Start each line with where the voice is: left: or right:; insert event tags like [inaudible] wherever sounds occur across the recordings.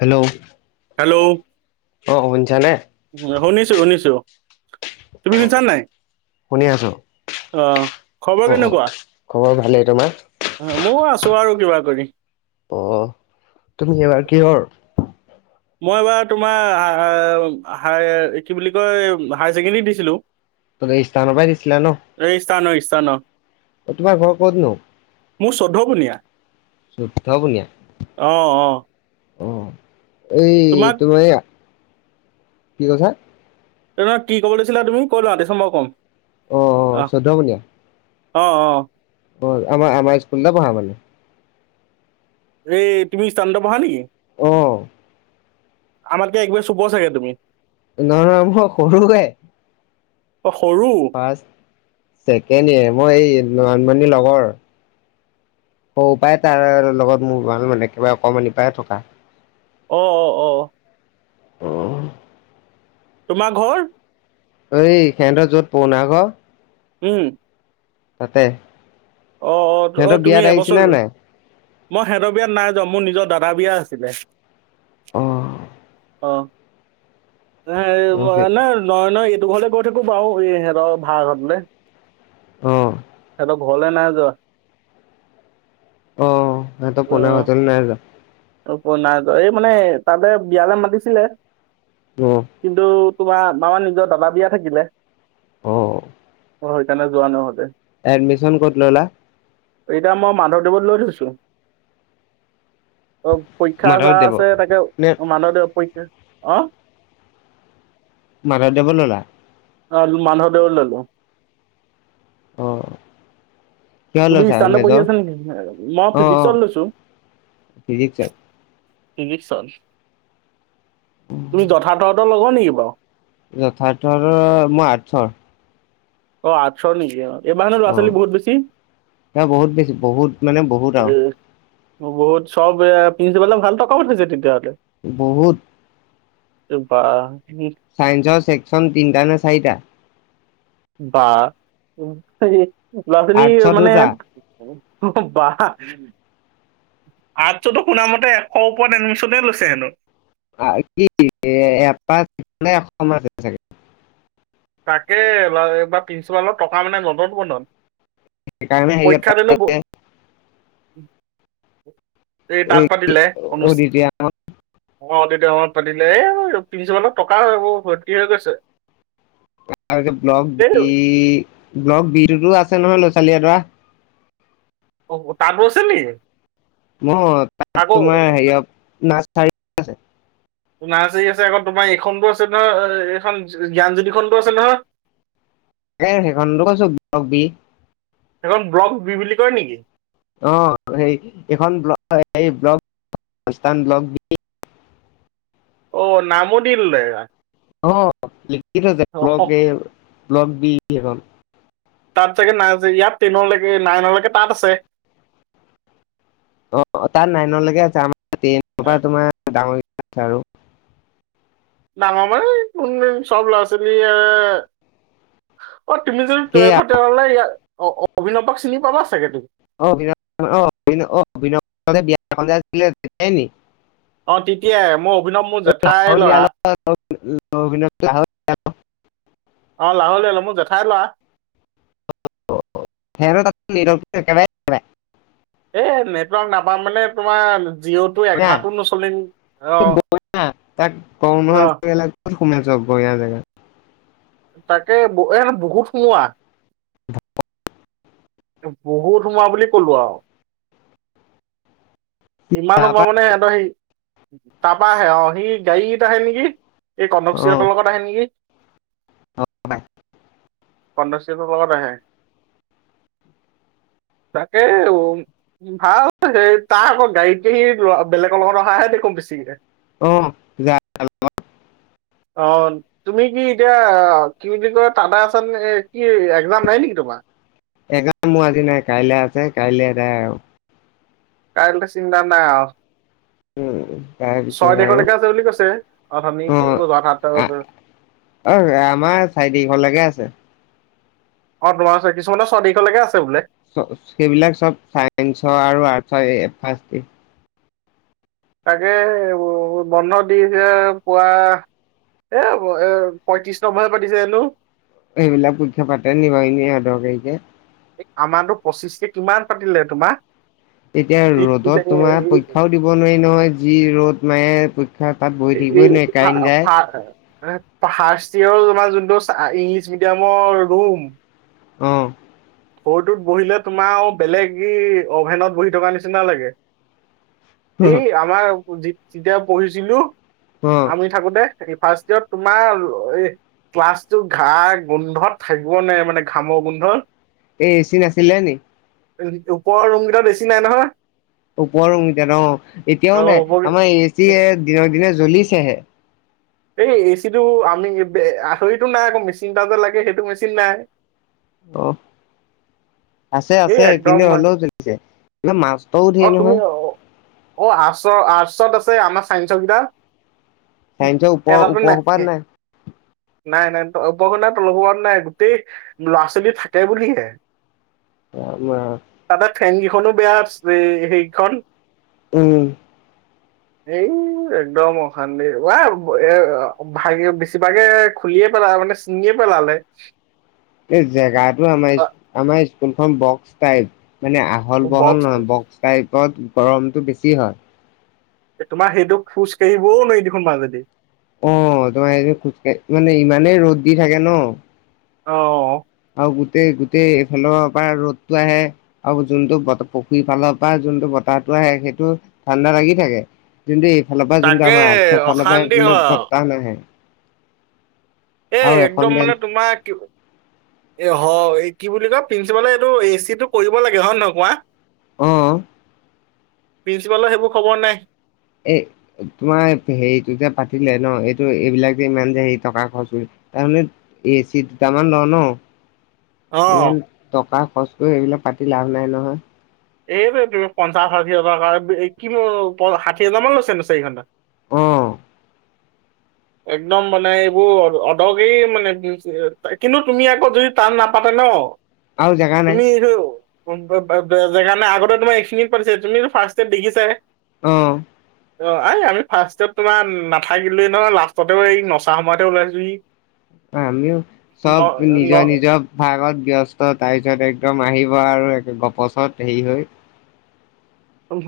left: Hello
right: hello'-
left: অ শুনিছানে?
right: শুনিছোঁ-শুনিছোঁ। তুমি শুনিছা নাই?
left: শুনি আছো।
right: অ, খবৰ
left: অ অ
right: কেনেকুৱা?
left: খবৰ ভালেই তোমাৰ?
right: ময়ো আছো আৰু কিবা কৰি।
left: অ, তুমি এইবাৰ কিহৰ
right: মই এইবাৰ তোমাৰ, কি বুলি কয় হায়াৰ ছেকেণ্ডেৰীত দিছিলোঁ।
left: তুমি স্থানৰ পৰাই দিছিলা ন?
right: তন [unintelligible]
left: অ, তোমাৰ ঘৰ ক'ত নো?
right: মোৰ চৈধ্য কুনিয়া। [unintelligible]
left: চৈধ্য বুনিয়া।
right: অ
left: [unintelligible] এই
right: তোমাক
left: তোমাৰ, কি কৈছা?
right: তেনে কি কব দিছিলা তুমি, ক'ত ৰাতিছম বাৰু কম?
left: অ-অ, চৈধ্য বুনীয়া। [unintelligible]
right: অ-অ
left: অ, আমাৰ-আমাৰ স্কুলতে পঢ়া মানে
right: এই তুমি ষ্টানতে, পঢ়া নেকি?
left: অ'হ
right: আমাতকে এক বেছ ওপৰত ছাগে তুমি?
left: নহয়-নহয় মই সৰুহে।
right: অ সৰু
left: ফাৰ্ষ্ট, ছেকেণ্ড ইয়েৰ মই এই নয়নমণি লগৰ। সৰু পৰাই তাৰ লগত মোৰ ভাল মানে, একেবাৰে অকমানি পৰা থকা।
right: অ-অ-অ
left: অ'হ
right: তোমাৰ ঘৰ?
left: এই হেতৰ য'ত পুৰণা ঘৰ
right: উম
left: তাতে
right: অ-অ-অ,
left: সিহঁতৰ
right: তুমি
left: বিয়াত আহিছিলা
right: এবছৰ
left: নাই?
right: মই সিহঁতৰ বিয়াত নাই যোৱা, মোৰ নিজৰ দাদা বিয়া আছিলে।
left: অ',
right: অ, ন
left: অ',
right: নহয়-নহয় যোৰহাট লে গৈ থাকো বাৰু, সিহঁতৰ ভাড়া ঘৰটোলে
left: অ'হ
right: ঘৰলে নাই যোৱা?
left: অ, সিহঁতৰ পুৰণা ঘৰটোলে নাই যোৱা।
right: পুৰণা, [unintelligible] এই মানে তাতে বিয়ালৈ মাতিছিলে,
left: অ',
right: কিন্তু তোমাৰ আমাৰ নিজৰ দাদা বিয়া থাকিলে।
left: অ
right: অ, সেইকাৰণে যোৱা নহ'লে।
left: এডমিশ্যন ক'ত ল'লা?
right: এতিয়া মই মাধৱদেৱত লৈ থৈছো। অ, পৰীক্ষা হৈ
left: মাধৱদেৱত
right: আছে, তাকে
left: নে
right: মাধৱদেৱ পৰিছে, অ
left: মাধৱদেৱত ল'লা?
right: হয়, মাধৱদেৱত ললোঁ।
left: অ কিহত
right: তুমি
left: লৈছা
right: হিষ্টান্ত পঢ়ি
left: মেজৰ?
right: আছা নেকি মই ফিজিক্সত লৈছো।
left: ফিজিকচ।
right: ফিজিক তুমি যথা্থত লগা নেকি বাও।
left: যথাৰ্থৰ মই আঠশৰ।
right: অ আঠশ নিকি অ। এই বাৰ হেনোঁ ল'ৰা
left: অ',
right: ছোৱালী বহুত বেছি।
left: তাৰ বহুত বেছি বহুত মানে বহুত
right: এ
left: আৰু
right: বহুত সব প্ৰিঞ্চিপাল পালে ভাল টকা উঠাইছে তেতিয়া হ'লে।
left: বহুত।
right: [unintelligible]
left: চাইন্সৰ ছেকচন তিনিটা নে চাৰিটা?
right: বা। ল'ৰা ছোৱালীল
left: আৰ্টছৰ
right: মানে
left: দুটা।
right: বা আৰ্তচটো শুনা মতে এশ ওপৰত এডমিশচনে লৈছে হেনো।
left: [unintelligible]
right: তাকে এইবাৰ প্ৰিঞ্চিপালৰ টকা মানে নদন বদন।
left: সেইকাৰণে হেৰিয়ত
right: পৰীক্ষা দিলো এই তাঁত পাতিলে অনুচ
left: অদিতি
right: অ তেতিয়া সময়ত পাতিলে এই প্ৰিঞ্চিপালৰ টকা এইবোৰ ভৰ্তি হৈ গৈছে।
left: ব্লক
right: এই
left: বি ব্লক বিতোটো আছে আছে নহয় ল'ৰা-ছোৱালী এডৰা
right: অ তাতো আছে নি?
left: ম তাত
right: আকৌ
left: তোমাৰ হেৰিয় নাৰছাৰী আছে।
right: নাৰ্চাৰী আছে আকৌ তোমাৰ এইখনতো আছে নহয় এইখন জ্ঞানজ্যোতিখনতো আছে নহয়।
left: তাকে সেইখনত কৈছো বি।
right: এখন ব্লক বি বুলি কয় নেকি?
left: অ সেই এইখন [unintelligible]
right: অ নামো দি ল'লে।
left: অ লিখি থৈছে ব্লগ
right: অ
left: এ ব্লগ বি সেখন।
right: তাত চাগে নাৰ্চাৰী ইয়াত টেনলৈকে নাইনলৈকে তাত আছে।
left: অ তাত নাইনলৈকে আছে আৰু টেইনৰ পৰা তোমাৰ ডাঙৰ কেইটা তাত আছে আৰু।
right: [unintelligible] অ তুমি যদি
left: সেইয়া
right: টুৱেলভত টেলভ ইয় অভিনৱক চিনি পাবা চাগে তুমি।
left: [unintelligible]
right: অ তেতিয়াই মোৰ অভিনৱ মোৰ
left: লাহৰ
right: জেঠাই
left: লিয়াৰ
right: ল'ৰা।
left: [unintelligible]
right: অ লাহুলীল মোৰ জেঠাই লোৱা।
left: [unintelligible]
right: এ নেটৱৰ্ক নাপাম মানে তোমাৰ জিঅ'টো এঘাৰটো নচলিম অ।
left: তাক
right: অ
left: গৰ [unintelligible] জেগা।
right: তাকে এ বহুত সোমোৱা। বহুত সোমোৱা বুলি কলো আও। ইমান
left: তাৰপা
right: সোমাব নে সিহঁতৰ সেই তাৰপা আহে অ সি গাড়ীত আহে নেকি। এই
left: অ
right: কন্দশ্ৰী লগত আহে নেকি। কন্দশ্ৰীহতৰ লগত আহে। তাকে উ ভাল সেই তাৰ আক। গাড়ীতে সি বেলেগৰ লগত অহাহে দেখো বেছিকে।
left: অ যা
right: অ তুমি কি এতিয়া কি বুলি কয় দাদা আছ কি একজাম নাই নেকি তো [unintelligible]
left: এইকাৰণে মোৰ আজি নাই কাইলৈ আছে কাইলৈ এদাই আৰু।
right: কাইলে ত চিন্তা নাই আও
left: উম। তাৰপিছত
right: ছয়
left: আৰু
right: তাৰিখলৈকে আছে বুলি কৈছে । আৰু আমি
left: অ
right: ক যাত সাতটা বজাত
left: অ' আমাৰ চাৰি তাৰিখলৈকে আছে।
right: অ' তোমাৰ ছয়। কিছুমানৰ ছয় তাৰিখলৈকে আছ
left: ছ- সেইবিলাক চব ছাইন্সৰ আৰু আৰ্টছৰ এ [inaudible]
right: তাকে, বন্ধ দি যে পুৱা এ- এ- পয়ত্ৰিশ নম্বৰে পাতিছে হেনো।
left: এইবিলাক পৰীক্ষা পাতে নি বাৰু, এনে অদৰকাৰীকে?
right: এই আমাৰটো পঁচিছকে কিমান পাতিলে তোমাৰ
left: এতিয়া ৰ'দত তোমাৰ পৰীক্ষাও দিব নোৱাৰি নহয় যি ৰ'দ মায়ে
right: [unintelligible] ফাৰ্ষ্ট ইয়েৰ তমাৰ যোনটো ইংলিছ মিডিয়ামৰ ৰুম
left: অহ
right: সৰুটোত বহিলে তোমাৰ বেলেগ ই অভেনত বহি থকা নিচিনা লাগে। সেই আমাৰ যেতিয়া পঢ়িছিলো
left: অ
right: আমি থাকোতে তাকি ফাৰ্ষ্ট ইয়েৰত তোমাৰ এই ক্লাছটো ঘা গোন্ধত থাকিব নোৱাৰি মানে ঘামৰ গোন্ধ
left: এই এ চি নাছিলে নি
right: ওপৰৰ ৰুম কেইটা এই ছি নাই নহয়
left: ওপৰৰ ৰুমকেইটা অ
right: অ
left: এতিয়াও নাই আমাৰ এ
right: ওপৰ
left: চি দিনৰক দিনে জ্বলিছেহে
right: এই এ চিটো আমি বে- আহৰিটো নাই আকৌ, মেচিন ডালটো লাগে । সেইটো মেচিন নাই।
left: অ' । আছে -
right: এই
left: আছে,
right: একদম
left: কিন্তু হ'লেও চলিছে । এইখন মা
right: অ' তুমি অ'- অ' আৰ্টছৰ- আৰ্টছত আছে আমাৰ ছাইন্সৰ কেইটা।
left: চাইন্সৰ
right: এ
left: ওপৰ
right: অলপ
left: ওপৰ সোপাত
right: নাথকে।
left: নাই
right: নাই - নাই, ত ওপৰখ নাই, তলো হোৱা নাই। গোটেই ল'ৰা-ছোৱালী থাকে বুলিহে। তাতে
left: [unintelligible]
right: ফেন কিখনো বেয়া আছ সে- সেইখন।
left: উম।
right: এই একদম অশান্তিৰ, ৱা এ ভাগে- বেছিভাগে খুলিয়ে পেলা মানে ছিঙিয়ে পেলালে।
left: এই জেগাটো আমাৰ ইস্- আমাৰ ইস্কুলখন বক্স টাইপ। মানে আহল - বহল
right: বক্স
left: নহয়। বক্স টাইপত গৰমটো বেছি হয়।
right: এ তোমাৰ সেইটোক খোজ কাঢ়িবও নোৱাৰি দেখোন মাজেদি।
left: অ' তোমাৰ এইটো খোজকাঢ়ি- মানে ইমানেই ৰ'দ দি থাকে ন'।
right: অ' - অ'।
left: গোটেই - গোটেই এইফালৰ পৰা ৰ'দটো আহে, আৰু যোনটো বত- পুখুৰীফালৰ পৰা যোনটো ব তাহটো আহে, সেইটো ঠাণ্ডা লাগি থাকে । যোনটি ফালৰ পৰা যোনটো
right: তাকে
left: আমাৰ আৰ্টছৰ ফালৰ পৰা
right: অশান্তি হয়
left: এইবিলাক
right: আৰু
left: বৰ- তা নাহে।
right: এ
left: আৰু এখন
right: একদম
left: বেঞ্চ
right: মানে তোমাৰ কি এ হয়। কি বুলি কয়, প্ৰিন্সিপালে এইটো এ চিটো কৰিব লাগে, হয় নে নহয়? কোৱা।
left: অ'।
right: প্ৰিন্সিপালৰ সেইবোৰ খবৰ নাই।
left: এ তোমাৰ হেৰিটো যে পাতিলে ন', এইটো এইবিলাক যে ইমান যে হেৰি টকা খৰচ কৰি তাৰমানে এ চি দুটামান লওঁ, ন'?
right: অ
left: ইমান টকা খৰচ কৰি এইবিলাক পাতি লাভ নাই, নহয়।
right: এইটোৱেইটো পঞ্চাশ - ষাঠি হাজাৰ- এই কিনো প- ষাঠি হাজাৰ মান লৈছে নো চাৰি ঘণ্টা
left: অ'।
right: একদম মানে এইবোৰ অদ- অদৰকাৰী মানে, কিন্তু তুমি আকৌ যদি টান নাপাতে ন'
left: আৰু জেগা নাই
right: তুমি ৰ' [unintelligible] নটোৰ বাবে জেগা নাই। আগতে তোমাৰ এখিনি পৰছে, তুমিটো ফাৰ্ষ্টে দেখিছা
left: অ'।
right: অহ, এই আমি ফাৰ্ষ্টত তোমাৰ নাথাকিলোৱে নহ লাষ্টতে এই নচা সময়তে ওলাইছো সি
left: আমিও চব
right: ন
left: নিজৰ- নিজৰ ভাগত ব্যস্ত তাৰছতে একদম আহিব আৰু এক গপছত হেৰি হৈ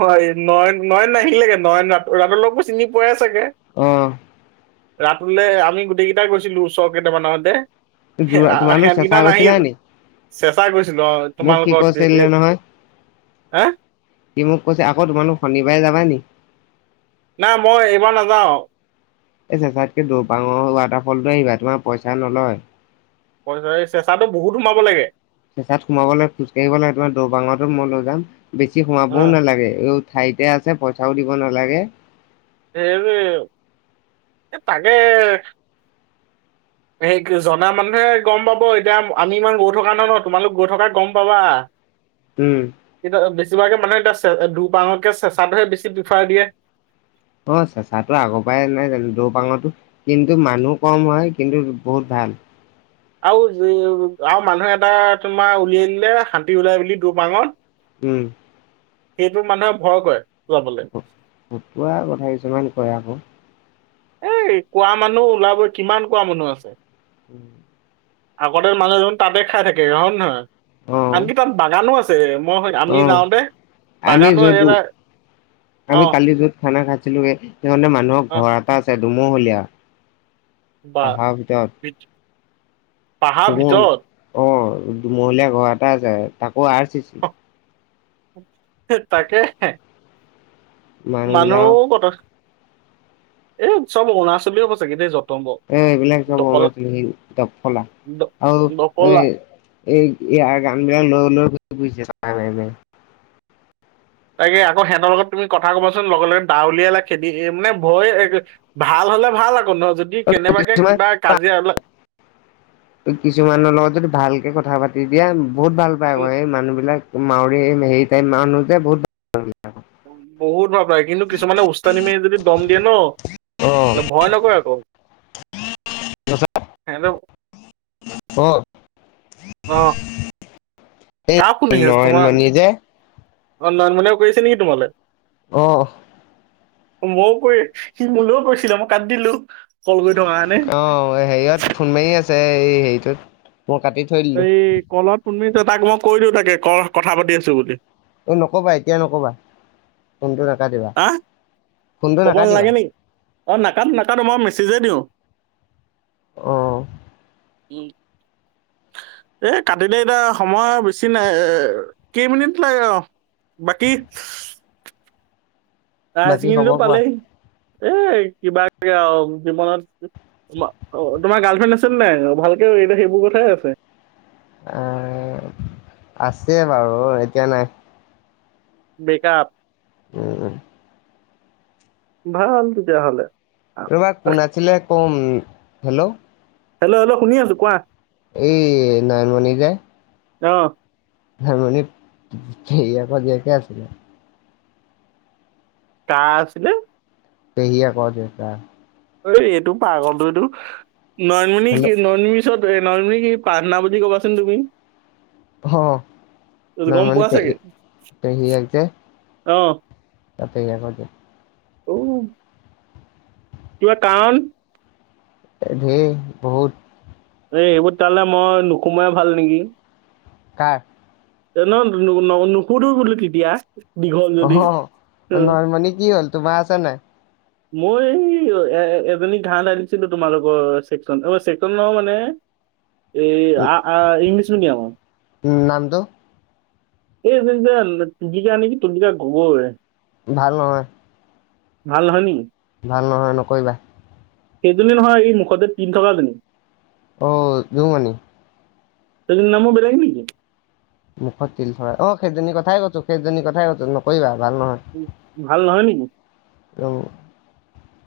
right: হয়, নয়ন- নয়ন নাহিলেকে নয়ন ৰা ৰাতুলক টো চিনি পোৱাই চাগে?
left: অহ
right: ৰাতুলে আমি গোটেই কেইটাই গৈছিলো ওচৰ কেইটামানতে
left: যোৰা
right: সেয়া
left: তোমালোক
right: সিহঁত
left: চেঁচা
right: কেইটা
left: গৈছিলা
right: নাহিল
left: নি
right: চেঁচা গৈছিলোঁ অ'
left: মোক সি
right: তোমালোকৰ
left: কৈছিলে
right: ডিগ্ৰীত,
left: নহয়
right: হা?
left: সি মোক কৈছে, আকৌ তোমালোক শনিবাৰে যাবা নি?
right: না, মই এইবাৰ নাযাওঁ।
left: এই চেচাতকে দৌপাঙৰ ৱাটাৰফলটো আহিবা। তোমাৰ পইচা নলয়।
right: পইচা- চেচাটো বহুত সোমাব লাগে।
left: চেঁচাত সোমাবলৈ খোজ কাঢ়িব লাগে। তোমাৰ দৌপাঙতো মই লৈ যাম । বেছি
right: অ
left: সোমাবও নালাগে। ঠাইতে আছে, পইচাও দিব নালাগে।
right: এই আৰু এ- এই তাকে সেই ক- জনা মানুহে গম পাব । এতিয়া আমি ইমান গৈ থকা নহয় ন'? তোমালোক গৈ থকা, গম পাবা।
left: উম
right: এতিয়া বেছিভাগে মানে আছে। দুপাঙতকে চেচাটোহে বেছি প্ৰিফাৰ দিয়ে।
left: অহ, চেচাটো আগৰ পৰাই নাই জানো দৌ পাঙৰো কিন্তু মানুহ কম হয় কিন্তু বহুত ভাল ভাল
right: আৰু -আৰু মানুহে এটা তোমাৰ উলিয়াই দিলে শান্তি ওলাই বুলি দৰ্বাঙত।
left: উম
right: সেইটো মানুহে ভয় কৰে। যাবলে
left: ফতুৱা কথা কিছুমান কয় আকৌ
right: এ কোৱা মানুহ ওলাবই কিমান কোৱা মানুহ আছে
left: উম
right: আগতে মানুহজন তাতে খাই থাকে হয় নে নহয় আনকি তাত বাগানো আছে মই সেই- আমি
left: অহ,
right: যাওঁতে
left: আমি
right: বাগানো
left: যতো
right: এটা অ
left: আমি কালি য'ত খানা খাইছো ছিলোঁ গে হিহঁতে মানুহৰ
right: অ
left: ঘৰ এটা আছে দুুমহলীয়া।
right: বা বিচ
left: তুম অহ দুমহলীয়া ঘৰ এটা আছে তাকো আৰ চিছি ।
right: তাকে। মানুহ বতাহ এই উৎসৱ অৰুণৰাচলী হব চাগে দে জত
left: এ এইবিলাক চব অৰুণাচলী সেই দ ফলা
right: দ-
left: আৰু এ
right: দকলা
left: এই ইয়াৰ গান বিলাক লৈ- লৈ [unintelligible]
right: তাকে আকৌ সিহঁতৰ লগত তুমি কথা কবাচোন লগে- লগে দাউলিয়াই লৈ খেদি মানে ভয় ভাল নহ'লে ভাল আকৌ ন' যদি
left: মাৰি
right: কেনেবাকে
left: কিছুমান
right: কিবা কাজিয়া
left: কিছুমানৰ লগত যদি ভালকে কথা পাতি দিয়া বহুত ভাল পায় আকৌ এই মানুহ বিলাক মাউৰি এই হেৰি টাইপ মানুহ যে বহুত
right: বহুত ভাল পায় কিন্তু কিছুমানে ওস্তাদি মাৰি কেনে যদি দম দিয়ে ন',
left: অ',
right: ভয় নকৰে আকৌ
left: অহ
right: অ কাৰ ফোন আহি আছ তোমাৰ
left: যে
right: নয়নমণি কৰি আছে নেকি তোমালে?
left: অহ
right: মইও পৰি সি মোলৈও কৈছিলে মই কাটি দিলো কল কৰি থকা কাৰণে
left: অহ, হেৰিয়ত ফোন মাৰি আছে এই হেৰিটোত মই কাটি থৈ দিলোঁ,
right: এই কলত ফোন মাৰি আছে তাকে মই কৈ দিওঁ তাকে কলত কথা পাতি আছো বুলি।
left: এই নকবা এতিয়া নকবা ফোনটো নাকাটিবা,
right: আহ,
left: ফোনটো
right: ক'ব
left: নাকাটিবা।
right: নালাগে নেকি অ' নাকাটো- নাকটো মই মেছেজেই দিওঁ।
left: অহ
right: উ এ কাটিলে এতিয়া সময় বেছি নাই এ কেইমিনিট লাগে আৰু বাকী?
left: বাকী খবৰ
right: [unintelligible]
left: কোৱা?
right: পালেই এ কিবাকে আৰু জীৱনত তোমাৰ অ তোমাৰ গাৰ্লফ্ৰেণ্ড আছে নাই? ভালকে সেইবোৰ কথাই আছে
left: এ আছে বাৰু এতিয়া নাই
right: বেকাপ
left: উম -উম
right: ভাল তেতিয়া হ'লে।
left: ৰবা কোন আছিলে কম হেল্ল'
right: হেল্ল', -হেল্ল', শুনি আছো কোৱা
left: এই নয়নমণি যে
right: অহ
left: সেইজনী হেৰিয়কৰ জিয়েকহে আছিলে।
right: কাৰ আছিলে?
left: পেহীয়েকৰ জীয়েক তাৰ
right: এই -এইটো পাগলটো এইটো নয়নমণি কি
left: হেল্ল'
right: নয়নম পিছত নয়নমণিক এ প্ৰাৰ্থনা বুলি কবাচোন তুমি
left: অ
right: গম
left: নয়নমণি
right: পোৱা
left: পেহী
right: চাগে
left: পেহীয়েক যে
right: অ
left: তাতে [unintelligible]
right: অ কিবা কাৰণ?
left: ধেই বহুত
right: এই এইবোৰ তেতিয়াহ'লে মই নোসোমোৱাই ভাল নেকি?
left: কাৰ?
right: [unintelligible] যদি
left: অহ
right: উম,
left: নয়ণমনিম কি হ'ল তোমাৰ আছে নাই?
right: মই এ এজনী ঘাঁহ ধালিছিলো তোমালোকৰ চেকনচন অ চেকচন নহয় মানে
left: [inaudible]
right: এই ইংলিছ
left: নামটো
right: মিডিয়ামৰ এই জনী যে তুলিকা নেকি তুলিকা গগৈ
left: ভাল নহয়
right: ভাল নহয় নি?
left: ভাল নহয় নকৰিবা
right: সেইজনী নহয় এই মুখতে তিল থকাজনী।
left: অ জোনমনি?
right: এইজনীৰ নামো বেলেগ নেকি?
left: মুখত তিল থকা অ সেইজনী কথাই কৈছো সেইজনী কথাই কৈছো নকৰিবা ভাল
right: উ ভাল নহয় নেকি?
left: নহয়